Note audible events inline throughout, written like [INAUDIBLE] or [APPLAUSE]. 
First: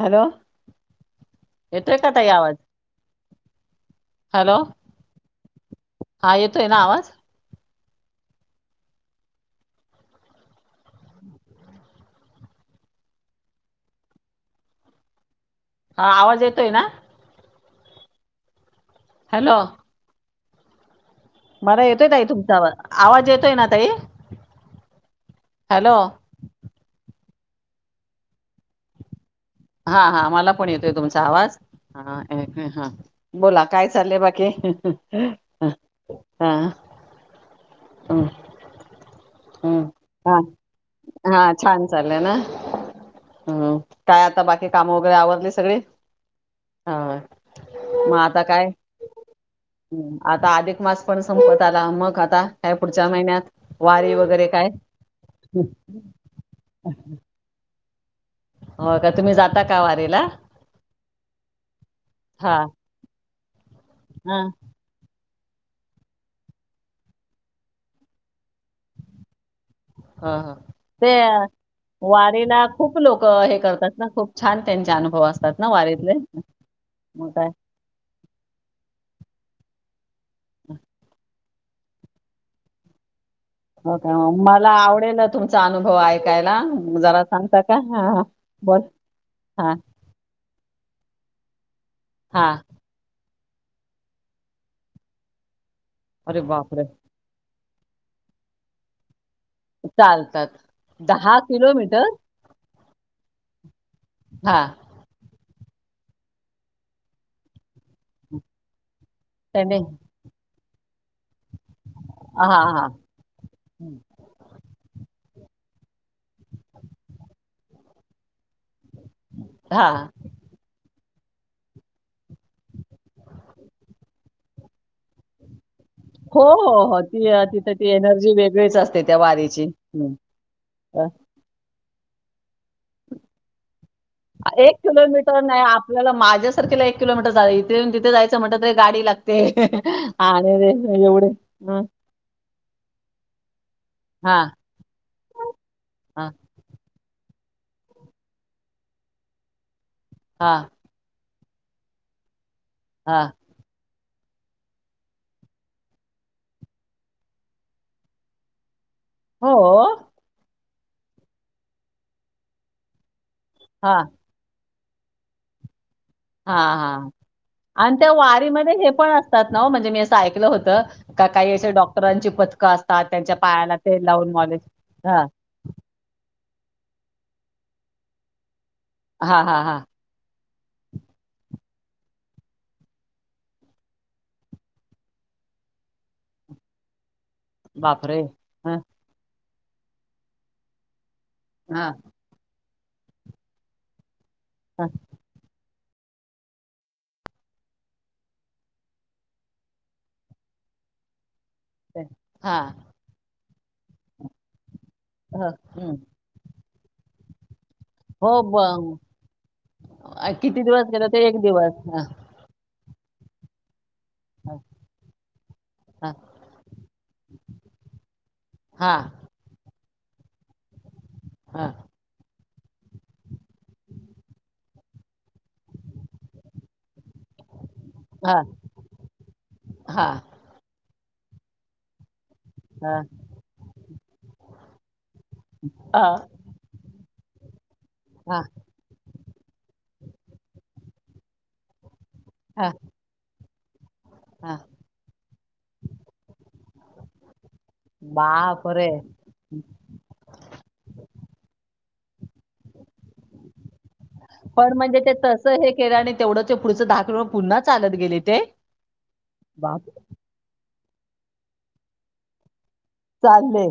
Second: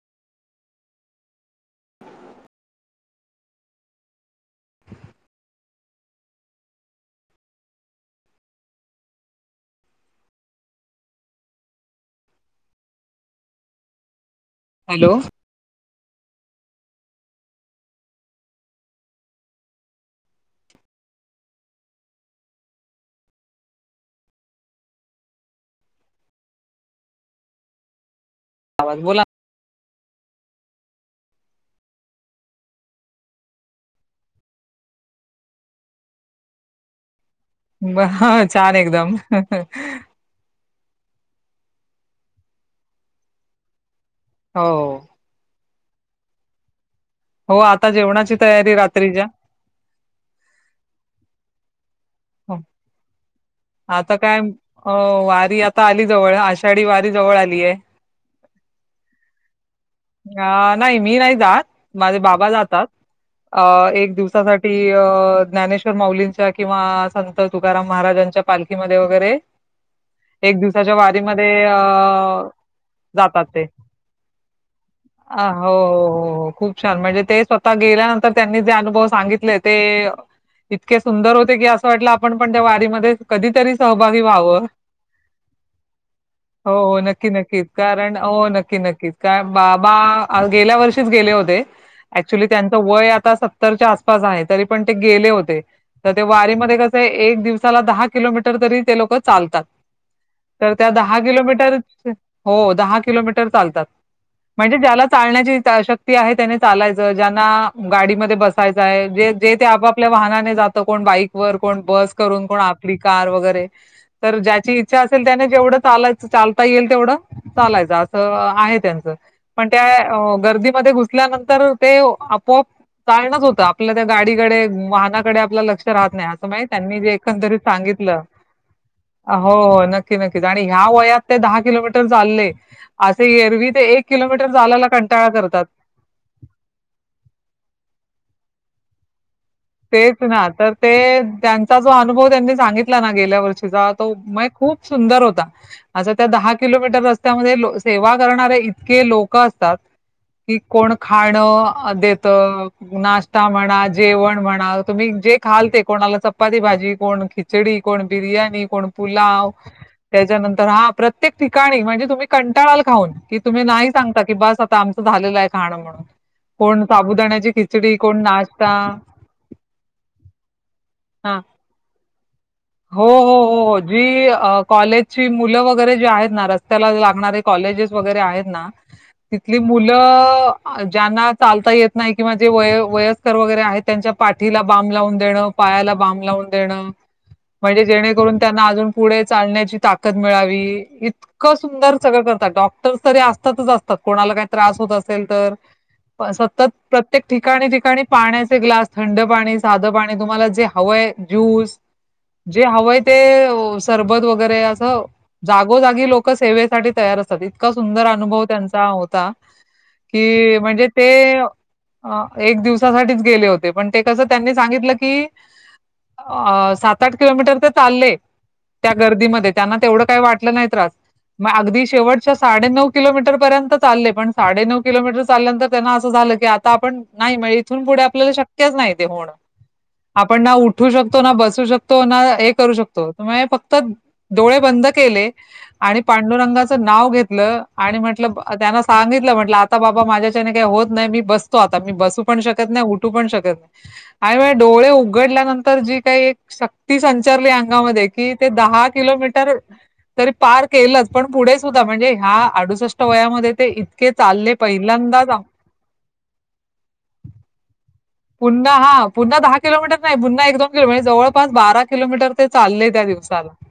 Hello येतोय का ताई आवाज, हॅलो हा येतोय ना आवाज? हॅलो. हा आवाज येतोय ना. हॅलो मला येतोय ताई तुमचा आवाज येतोय ना ताई हॅलो. आवाज बोला हां हां मला पणं येतोय तुमचां आवाज. हा हा बोला काय चाललंय बाकी? हां बघा छान एकदम! हम्म हा हा छान चालय ना ह काय. आता हो बाकी काम वगैरे आवरली सगळी होय हो आता जेवणाची तयारी रात्रीच्या. आता अधिक मास पणं संपत आला मगं आता हो कांय पुढच्या महिन्यांत आता कायं अ वारी आता आली जवळं आषाढी वारी जवळं आली आहे. हो का तुम्ही जाता का वारीला अ नाहीं मी नाहीं जातं माझे बाबा हा जातात. अ एक हा दिवसांसाठी. न्याणेश्वर माउलींच्या किंवा संत तुकाराम महाराच्या पालखीमंध्ये वगैरें ह ह एक दिवसाच्या ते वारीमध्ये अ वारीला खूप लोक जातात हे ते. करतात ना खूप छान त्यांचे अनुभव अ असतात ना हो वारीतले हो खूप छान म्हणजे मग ते काय स्वतः आ गेल्यानंतर त्यांनी जे अनुभव सांगितले, ते इतके सुंदर होते की. म्हटलं आपणं पणं त्यां वारीमंध्ये, कधीतरी. का सहभागी व्हावं. मला आवडेल तुमचा अनुभव ऐकायला हो, हो. जरा नक्की, सांग. नक्कीच. कारण हो नक्की नक्कीच काय हा बाबा. गेल्यां वर्षीचं गेले होतें हा ऍक्च्युली त्यां वय आता सत्तरच्या आसपास आहे, तरी पण ते गेले होते तर ते अरे वारीमध्ये बापरे कस. एक दिवसाला दहा किलोमीटर तरी ते लोकं चालतात. चालतात तरं त्यां दहा किलोमीटरच हो दहा किलोमीटर चालतात हा म्हणजे ज्याला चालण्याची शक्ती ते आहे त्यांनी चालायचं ज्यांना गाडीमंध्ये बसायचंय जे जे ते त्याने आपापल्या वाहनाने जातं कोण बाईक वर कोण बस हा करून कोण हा आपली कार वगैरे. हम्म. तर ज्याची इच्छा असेल त्याने जेवढं चालाय चालता येईल तेवढं. चालायच असं आहे त्यांचं पणं हा त्यां गर्दीत मध्ये घुसल्यानंतर ते आपोआप चालणंच होत आपल्या त्यां गाडीकडे वाहनाकडे आपलं लक्ष राहतं नाहीं हो असं माहि हो हो त्यांनीं जे ती अ, एकंदरीत तिथं ती एनर्जी वेगळीच असते त्या हो वारीची हम्म नक्की नक्की, आणि या वयात ते दहा किलोमीटर चालले, असे एरवी ते एक किलोमीटर जालायला कंटाळा करतात. तुला माझ्यासांरखेला एक किलोमीटर जां इथे तिथे जायचं म्हटलं तरी गाडी लागते. ते. तेच ना तर ते त्यांचा जो अनुभव त्यांनी सांगितला, ना गेल्या वर्षीचा तो मग हां खूप. सुंदर होता. असं त्या हां दहा किलोमीटर रस्त्यामध्ये सेवा करणारे इतके लोक असतात. कि हां कोण खाणं देत हां नाश्ता म्हणा जेवण म्हणा. तुम्ही जे खाल ते कोणाला चपाती भाजी कोणं खिचडी कोणं बिर्याणी कोणं? पुलाव हो त्याच्यानंतर हा प्रत्येक ठिकाणी म्हणजे तुम्ही कंटाळाल खाऊन कि तुम्ही नाही हां सांगता की बस आता आमचं झालेलं आहे खाणं म्हणून. हां कोण हां साबुदाण्याची खिचडी कोण नाश्ता ात ना म्हणजे मी असं ऐकलं होतं. का हां. काही असे डॉक्टरांची पथकं हो, असतात, हो, त्यांच्या हो, पायाला हो. ते लावून मॉलेज हा. करे जे आहेत नां नाराज त्यांला लागणारे कॉलेज वगैरें आहे नां हां तीथली हां हां मुलं. हं ज्यांना चालता येत नाहीं किंवा जे व वयस्कर वगेरें आहे त्यांच्या पाठीला बाम लावून देण पायाला बाम लावून देणं म्हणजे बापरे जेणेकरून त्यांना हं, अजून पुढे चालण्याची ताकद मिळावी इतकं हां सुंदर सगळं करतात डॉक्टर् तरी असतातच असत. तर कोणाला काही त्रास हां होत असेल. तरं सतत प्रत्येक ठिकाणीं ठिकाणीं पाण्यांचे ग्लास थंड पाणी साधं पाणी तुम्हाला जे हवं आहे ज्यूस ते- हां जे हवं आहे. ते सरबत वगैरे असं हं, हं. जागोजागी लोक सेवेसाठी तयार असत. इतका सुंदर हो अनुभव ब त्यांचा होता. अ, कि किती म्हणजे दिवस गेलं ते एक दिवस हां एक दिवसांसांठीचं गेले होते. पणं ते कसं त्यांनी हां सांगितलं की अ सात आठ किलोमीटर तरं चाले त्या हां गर्दी मध्यें त्यांना तेवढं काही वाटलं नाही त्रास मग हां अगदी शेवट. साडे नऊ किलोमीटर पर्यंत चालले, पण साडे नऊ किलोमीटर चालल्यानंतर त्यांना असं झालं, की आता आपण. नाहीं इथून पुढे हां, शक नाही हां, आपण उठू शकतो ना बू शकतो. करूं हां, शकतो फक्तं डोळे बंद केले आणि हां, पांडुरंगाचं व घ म्हट नाव घेतलं आणि म्हटलं हां, [UNINTELLIGIBLE] सांगितलं म्हटलं आता बाबा सांगितलं आता माझ्यांच्यांने काही होतं नाहीं मी बसतो आता मी बसू पणं हां, शकतं नाहीं उठू पण शकत. आणि हां. डोळे उघडल्यानंतर जी कांहीं शक्ती संचारली अंगामध्ये कि ते दहा बापरे! किलोमीटर. तरी पार केलंच पण पुढें सुद्धां म्हणजे ह्या अडुसष्ट वयामंध्ये ते के चालले पहिल्यांदा आप केल्यानं आणि तेवढं ते पुढचं दहाकीलो पुन्हां चालतं गेले. ते? पुन्हां हां पुन्हां दहा बाप किलोमीटर नाहीं पुन्हां एक दोन किलोमीर जवळपास बारा किलोमीटर ते चालले. क्या दिवसाला. चालले.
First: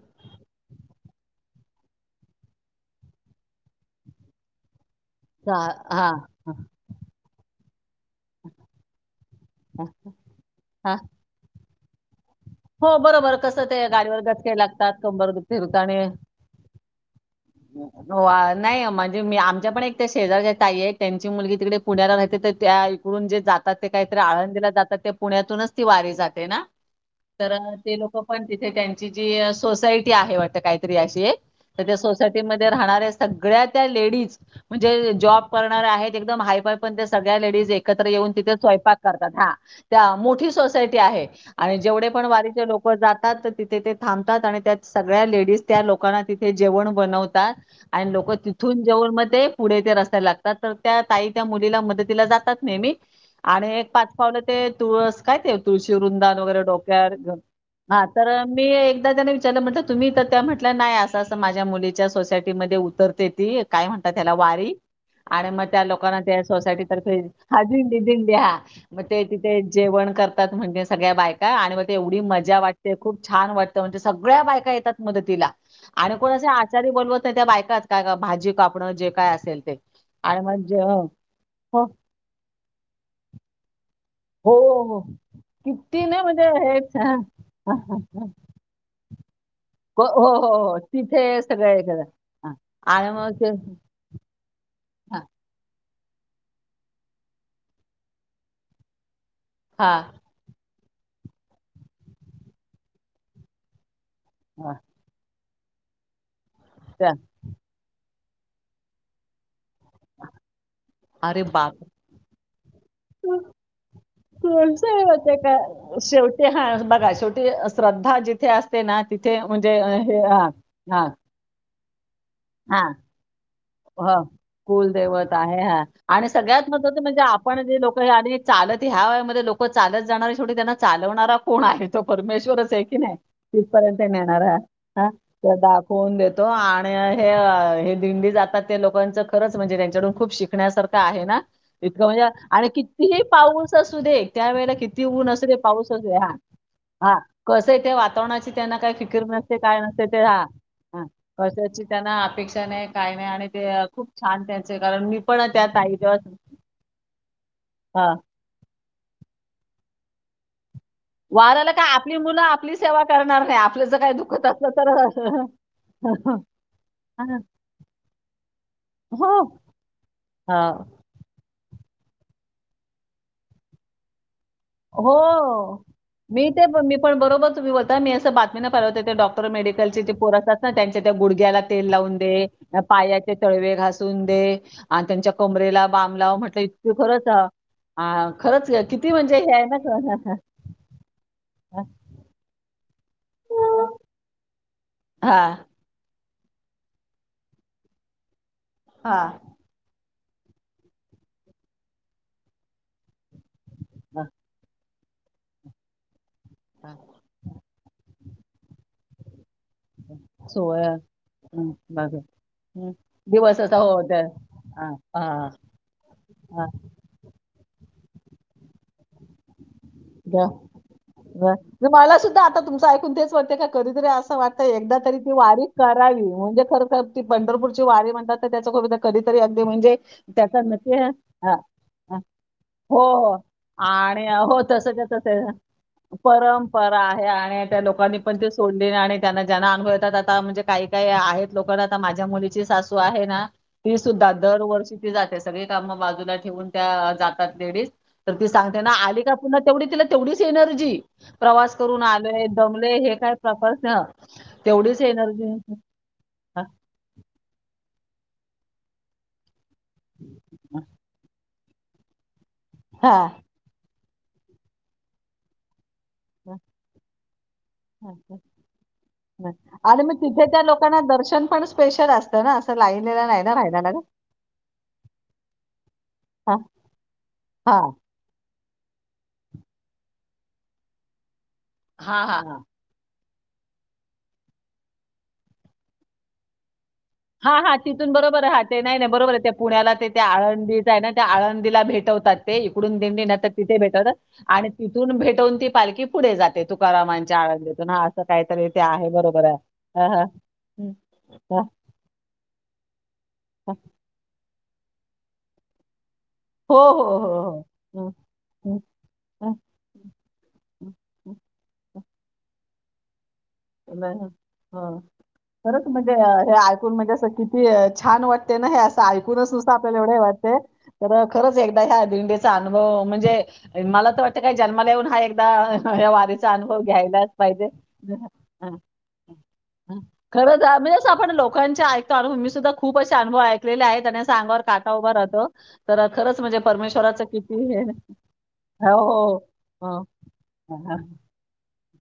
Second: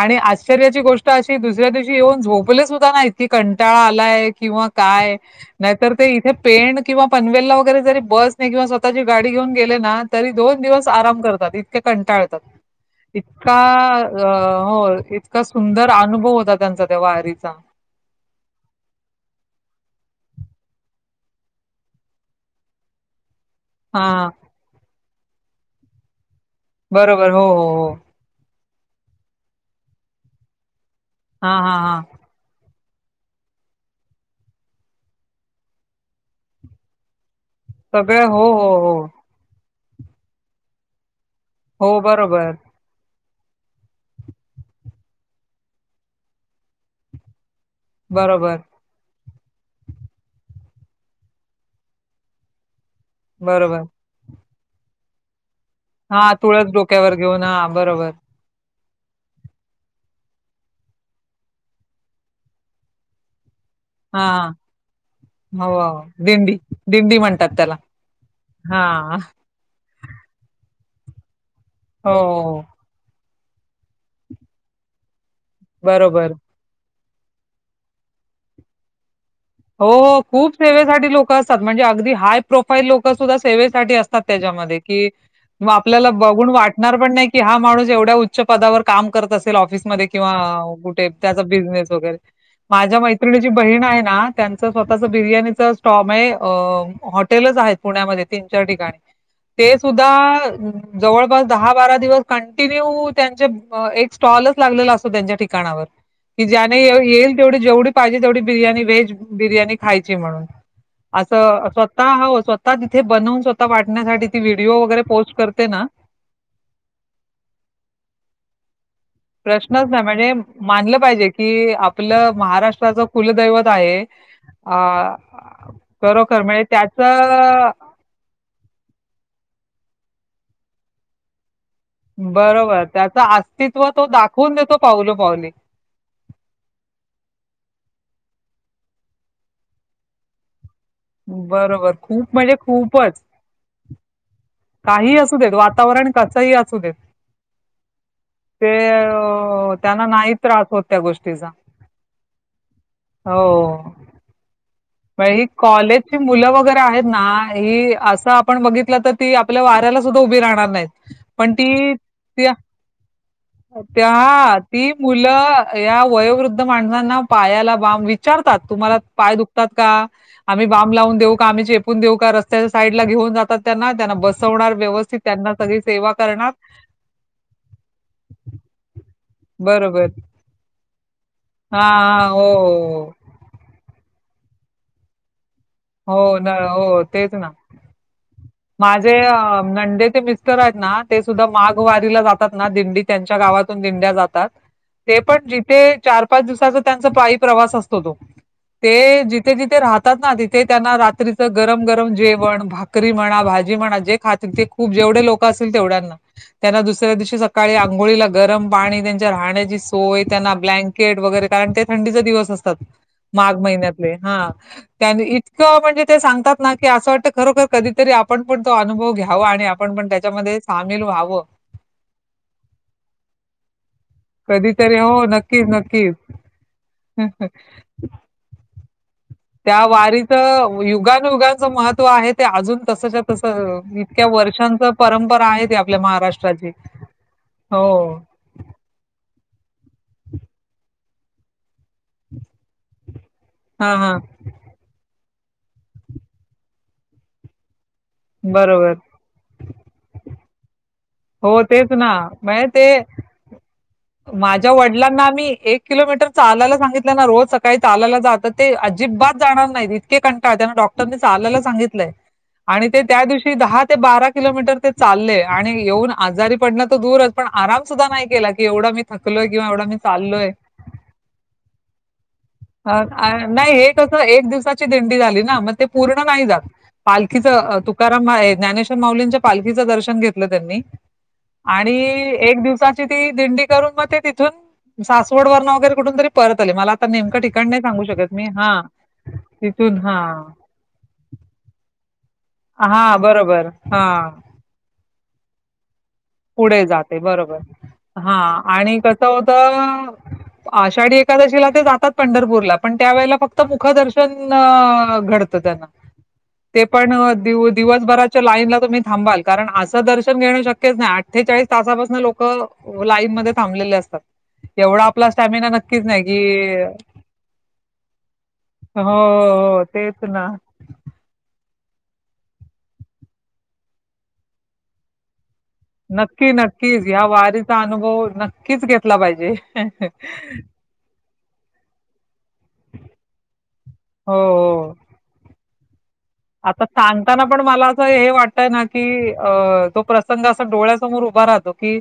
आणि आश्चर्याची गोष्ट अशी दुसऱ्या दिवशी येऊन झोपले सुद्धा नाहीत ककी कंटाळा आलाय किंवा काय. चा नाहीतर ते हां, इथे हां, पेण किंवा पनवेलला वगैरे जरी बस नाही किंवा स्वतःची गाडी घेऊन. केले हां, ना तरी दोन दिवस हां. आराम करतात इतके कंटाळतात. हो, बरोबर इतका कसं ते गाडीवर अ गचके हो लागतात, कंबर इतका दुखते सुंदर आणि अनुभव होता त्यांचा त्या वारीचा. हो नाही म्हणजे मी आमच्या पण एक त्या शेजारच्या ताई आहे त्यांची मुलगी तिकडे पुण्याला राहते तर त्या इकडून जे जातात ते काहीतरी हां, आळंदीला जातात ते पुण्यातूनच ती वारी जाते नां. बरोबर. हो, हो, तरं हो. ते लोक पणं तिथे त्यांची जी सोसायटी आहे वाटतं काहीतरी अशी हां, हां, तरं त्यां हां. सोसायटी मंध्ये राहणाऱ्यांना सगळ्यां त्यां लेडीज म्हणजे जॉब करणार आहेत एकदंम हायफाय पणं ते सगळ्यां लेडीज एक एकत्र सगळे येऊन हो, तिथे हो, हो. स्वयंपाक करतात हा त्या मोठी सोसायटी आहे आणि हो, जेवढे. पण बरोबर. वारीचे लोक जातात तर तिथे ते थांबतात आणि त्या सगळ्या लेडीज त्या लोकांना तिथे जेवण बनवतात. आणि लोकं बरोबर, तिथून जेवण मध्ये ते पुढे ते रस्यला लागतात तर त्या ताई त्या मुलीला मदतीला जातात नेहमी. आणि अरे बरोबर. पाच पावलं ते तुळस कायं ते तुळशी हा वुंदान वगैरें तुळस डोकं. डोक्यावर घर घेऊन हा [UNINTELLIGIBLE] बरोबर तर मी एकदा त्याने विचारलं म्हटलं तुम्ही तरं त्यां म्हटलं नाही असं असं माझ्यां मुलीच्या सोसायटीमंध्ये उतरते ती. कायं म्हणतात त्यांला हा वारी? आणि मग हो त्या हो. लोकांना त्या दिंडी सोसायटी तर्फे दिंडी म्हणतात हा त्याला दिंडी दिंडी हा, मग ते ते जेवण करतात म्हणज सगळ्या बायका आणि मग हो तेवढी मजा वाट ते खूप छान वाटतं. म्हणजे सगळ्यां बायकां येतात मदतीला आणि बरोबर कोणं असे आ आचारी बोलवत नाही त्या बायकात काय भाजी कापणं जे काय अस हो हो खूप सेवेसाठी लोक असतात. म्हणजे अगदी हाय प्रोफाईल लोक सुद्धा सेवेसाठी असतात. हो, त्याच्यामध्ये हो. की किती आपल्याला नाही म्हणजे बघून हेच वाटणार पण हां. नाही, कि हा माणूस एवढ्या हो, उचच पदावर काम करत असेल ऑफि हो, किंवा हो. कुठे त्या तिथे सगळं हे बिझनेस केलं. वगैरे हां. माझ्या आणि मग मैत्रिची ते बहीण आहे ना. त्यांच स्वतःच हां, बिर्याणीचा स्टॉम आहे, हॉटेलच आहेत पुण्यामध्ये तीन चार ठिकाणी. [INAUDIBLE] ते हां, सुद्धा जवळपास दहा बारा दिवस कंटिन्यू त्यांचे अ एक स्टॉलच लागलेला असतो त्यांच्या ठिकाणावर कि ज्याने हां. येईल. तेवढी जेवढी पाहिजे तेवढी बिर्याणी व्हेज बिर्याणी खायची म्हणून. अरे असं बापरे! स्वतः, हो स्वतः, तिथे बनवून स्वतः वाटण्यासाठी, ती व्हिडीओ वगैरे पोस्ट करते ना. ते हा बघा शेवटी श्रद्धा जिथे असते ना तिथे म्हणजे हे हा हा. कि आपलं महाराष्ट्राच कुलदैवत आहे. ह अ कुलदैवत आहे हा आणि खरोखर म्हणजे सगळ्यात त्याच महत्त्वाचं म्हणजे आपण जे लोक आणि चालत ह्यावया मध्ये लोक चालत जाणार आहे थोडी त्यांना चालवणारा कोण आहे. तो परमेश्वरच आहे बरोबर की नाही त्याचं अस्तित्व तिथपर्यंत तो नेणार दाखवून ह देतो हा पावलो पावली. त्याला आपण फोन देतो आणि हे हे दिंडी जातात ते लोकांचं खरंच म्हणजे, त्यांच्याकडून खूप शिकण्यासारखं आहे ना. बरोबर इतकं खूप म्हणजे आणि खूपच. कितीही पाऊस असू दे! त्या वेळे किती काहीही ऊन असू अस देत र पाऊस वातावरण हा कसंही असू देत हा कसं आहे ते वातावरणाची, ते त्यांना काय फिकर नसते, अ, काय त्यांना नसते, ते नाही ह त्रास होत त्या गोष्टीचा. वर्ष त्यांना. अपेक्षा नाही काय नाही आणि ते खूप छान त्यां कारण, मी पण बई त्या ताई जेव्हा कॉलेजची मुलं वगैरे आहेत ना ही हा असं आपण बघितलं तर ती आपल्या वाऱ्याला सुद्धा उभी राहणार नाहीत. पण वाराला काय ती आपली मुलं आपली सेवा करणार नाही आपलं जर काही दुखत त्या असलं तर ती मुलं या वयोवृद्ध माणसांना पायाला बाम विचारतात. तुम्हाला हो पाय दुख का आम्ही हा बम लावून देऊ का, आम्ही चेपून देऊ का, रस्त्याच्या साईड ला घेऊन जातात त्यांना त्यांना बस वणार व्यवस्थित त्यांना सगळी हो. सेवा मी करणार. ते ब- मी पण बरोबर तुम्ही होता मी असं बातमी न पाले होते ते डॉक्टर मेडिकलचे बरोबर. ते पोर आसतात. त्यांच्या त्या गुडघ्याला हा तेल लावून हा हो दे, हो पाया ते तळवे घासून दे आणि त्यांच्या कमरेला बाम हो लावून दे न म्हटलं इतक हो खरंच. तेच हा खरंच घ किती म्हणजे, हे आहे ना. नंदीचे ते मिस्टर आहेत ना ते सुद्धा माघ हां. वारीला जातात. तेच ना त्याच्या दिंडीगावातून दिंड्या जातात. ते पण हां. जिथे चार पाच दिवसांचा त्यां पाई प्रवास असतो तो, ते जिथे जिथे रा ना तिथे त्यांना रात्रीचं गरम गरम जेवण भाकरी म्हणा, भाजी म्हणा जे हां, खातील ते जेवढे लोक असतील तेवढ्यांना त्यांना हां. दुसऱ्या दिवशी सकाळी आंघोळी ला गरम पाणी, त्यांच्या राहण्याची सोय, त्यांना सोहळा ब्लँकेट वगैरे कारण हं, ते बघा. थंडीचे दिवस असतात हं. माघ दिवस असा हो. महिन्यातले हा. हां, हां, इतकं म्हणजे ते सांगतात ना हां. की असं वाटतं खरोखर कधीतरी आपण पण तो अनुभव घ्याव आणि आपण पण त्याच्यामध्ये सामील व्हावं. नाही मला सुद्धा आता तुमचं ऐकून तेच वतते का कधी तर वाटत एकदा कधीतरी तरी हो ती वारी नक्कीच करावी. नक्कीच म्हणजे खरखर ती पंढरपूरची वारी म्हणतात तर त्याच ख त्या वारीच हां, युगानयुगांचं महत्व हां. आहे ते अजून तसच्या तस. इतक्या वर्ष. तसाच्या तसा आहे परंपरा आहे आणि त्या हो. लोकांनी पण ते, तोंडी आणि त्यांना जेना अनुभव येतात, आता म्हणजे काही काही आहेत लोकना आता माझ्या मुलीची सासू आहे ना. ती हां, हां. सुद्धा दरवर्षी ती जाते, सगळी कामं बाजूला ठेवून त्या जातात लेडीज तर ती सांगते ना बरोबर. आली का, पुन्हा तेवढी तिला तेवढीच एनर्जी हो प्रवास तेच करून ना. आलेय म्हणजे ते दमले, हे काय प्रकार ना माझ्या तेवढीच वडिलांना मी एनर्जी किलोमीटर चालायला सांगितलं ना रोज सकाळी चालायला जातात ते अजिबात जाणार इतके कंटाळ, त्यांना डॉक्टरने चालायला सांगितले आणि ते हा त्या दिवशी दहा ते बारा किलोमीटर ते चालले आणि येऊन आजारी पडणं तर दूरच, पण आराम सुद्धा नाही केला की, एवढा मी थकलोय किंवा एवढा मी आणि मग तिथे चाललोय. त्या लोकांना दर्शन पण स्पेशल असतं ना असं ह लाईनीला अं ना नाही राहायला हे लागत कसं एक दिवसाची दिंडी झाली ना, मग ते पूर्ण नाही हा जात. पालखीच, हा तुकाराम हे ज्ञानेश्वर माऊलींच्या पालखीचं दर्शन घेतलं त्यांनी आणि हा हा एक दिवसात ते ती दिंडी करून मग ते तीथून सासवड वरुन वेगेरे कुठुन परत आले, मला नेमकं हा ठिकाण हा नाही सांगू तिथून शकत बरोबर मी. आहे, हा ते हां, नाही नाही बरोबर आहे पुण्याला तिथून ते ते हां. आळंदी ना त्या आळंदीला भेटवतात ते इकडून हां, दिंडीन तर बरोबर. तिथे भेटवतात हां, आणि तिथून भेटवून ती पालखी पुढे जाते जाते तुकारामांच्या बरोबर. आळंदीेतून, हा असं हां काहीतरी ते आणि आहे कसं बरोबर आहे. हा होतं हा आषाढी एकादशीला ते जातात पंढरपूरला, पण त्यावेेळेला फक्त हां. मुखदर्शन घडत त्यांना. हो, ते पण हो, हो, हो. हं, दिवसभराच्या लाईनला हं, तुम्ही थांबाल, हं, कारण असं दर्शन घेणं हं, शक्यच नाही आठ ठेचाळीस तासापासनं लोक लाईन मध्ये थांबलेले असतात. ह एवढा आपला स्टॅमिना खरंच नक्कीच म्हणजे नाही कि हे ऐकून म्हणजे अस किती छान वाटते ना हे अस हो ऐकूनच नुसतं हो आपल्याला एवढं हे तेच ना. वाटतय तर खरंच एकदा ह्या दिंडीचा अनुभव म्हणजे, मला तर वाटतं काय जन्माला येऊन हा एकदा या वारीचा नक्की अनुभव नक्कीच, या घ्यायलाच पाहिजे. वारीचा अनुभव नक्कीच घेतला पाहिजे. खरं म्हणजेच आपण लोकांचे ऐकतो, अनुभव मी सुद्धा खूप असे अुभव ऐकले आहेत आणि असं हो अंगावर का काय हो. उभा राहतो. तर खरंच म्हणजे आता परमेश्वराचं सांगताना पण किती मला असं हे वाटतय ना की हो, अ हो. तो हो. प्रस संग असा हां, हां. डोळ्यासमोर उभा राहतो की,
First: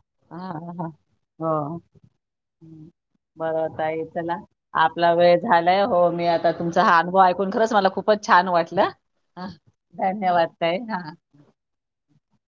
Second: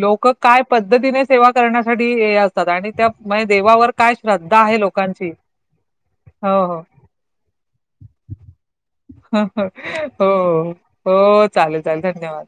लोक काय हां, हां. पद्धतीने सेवा हो. करण्यासाठी हे असतात हम्म. आणि त्या म्हणजे बरं देवावर ताई काय चला श्रद्धा आहे लोक आपला वेळ झालाय हो मी आता तुमचा हा अनुभव ऐकून खरंच मला खूपच छान वाटलं, हो धन्यवाद ताई हा हो चालेल चालेल धन्यवाद.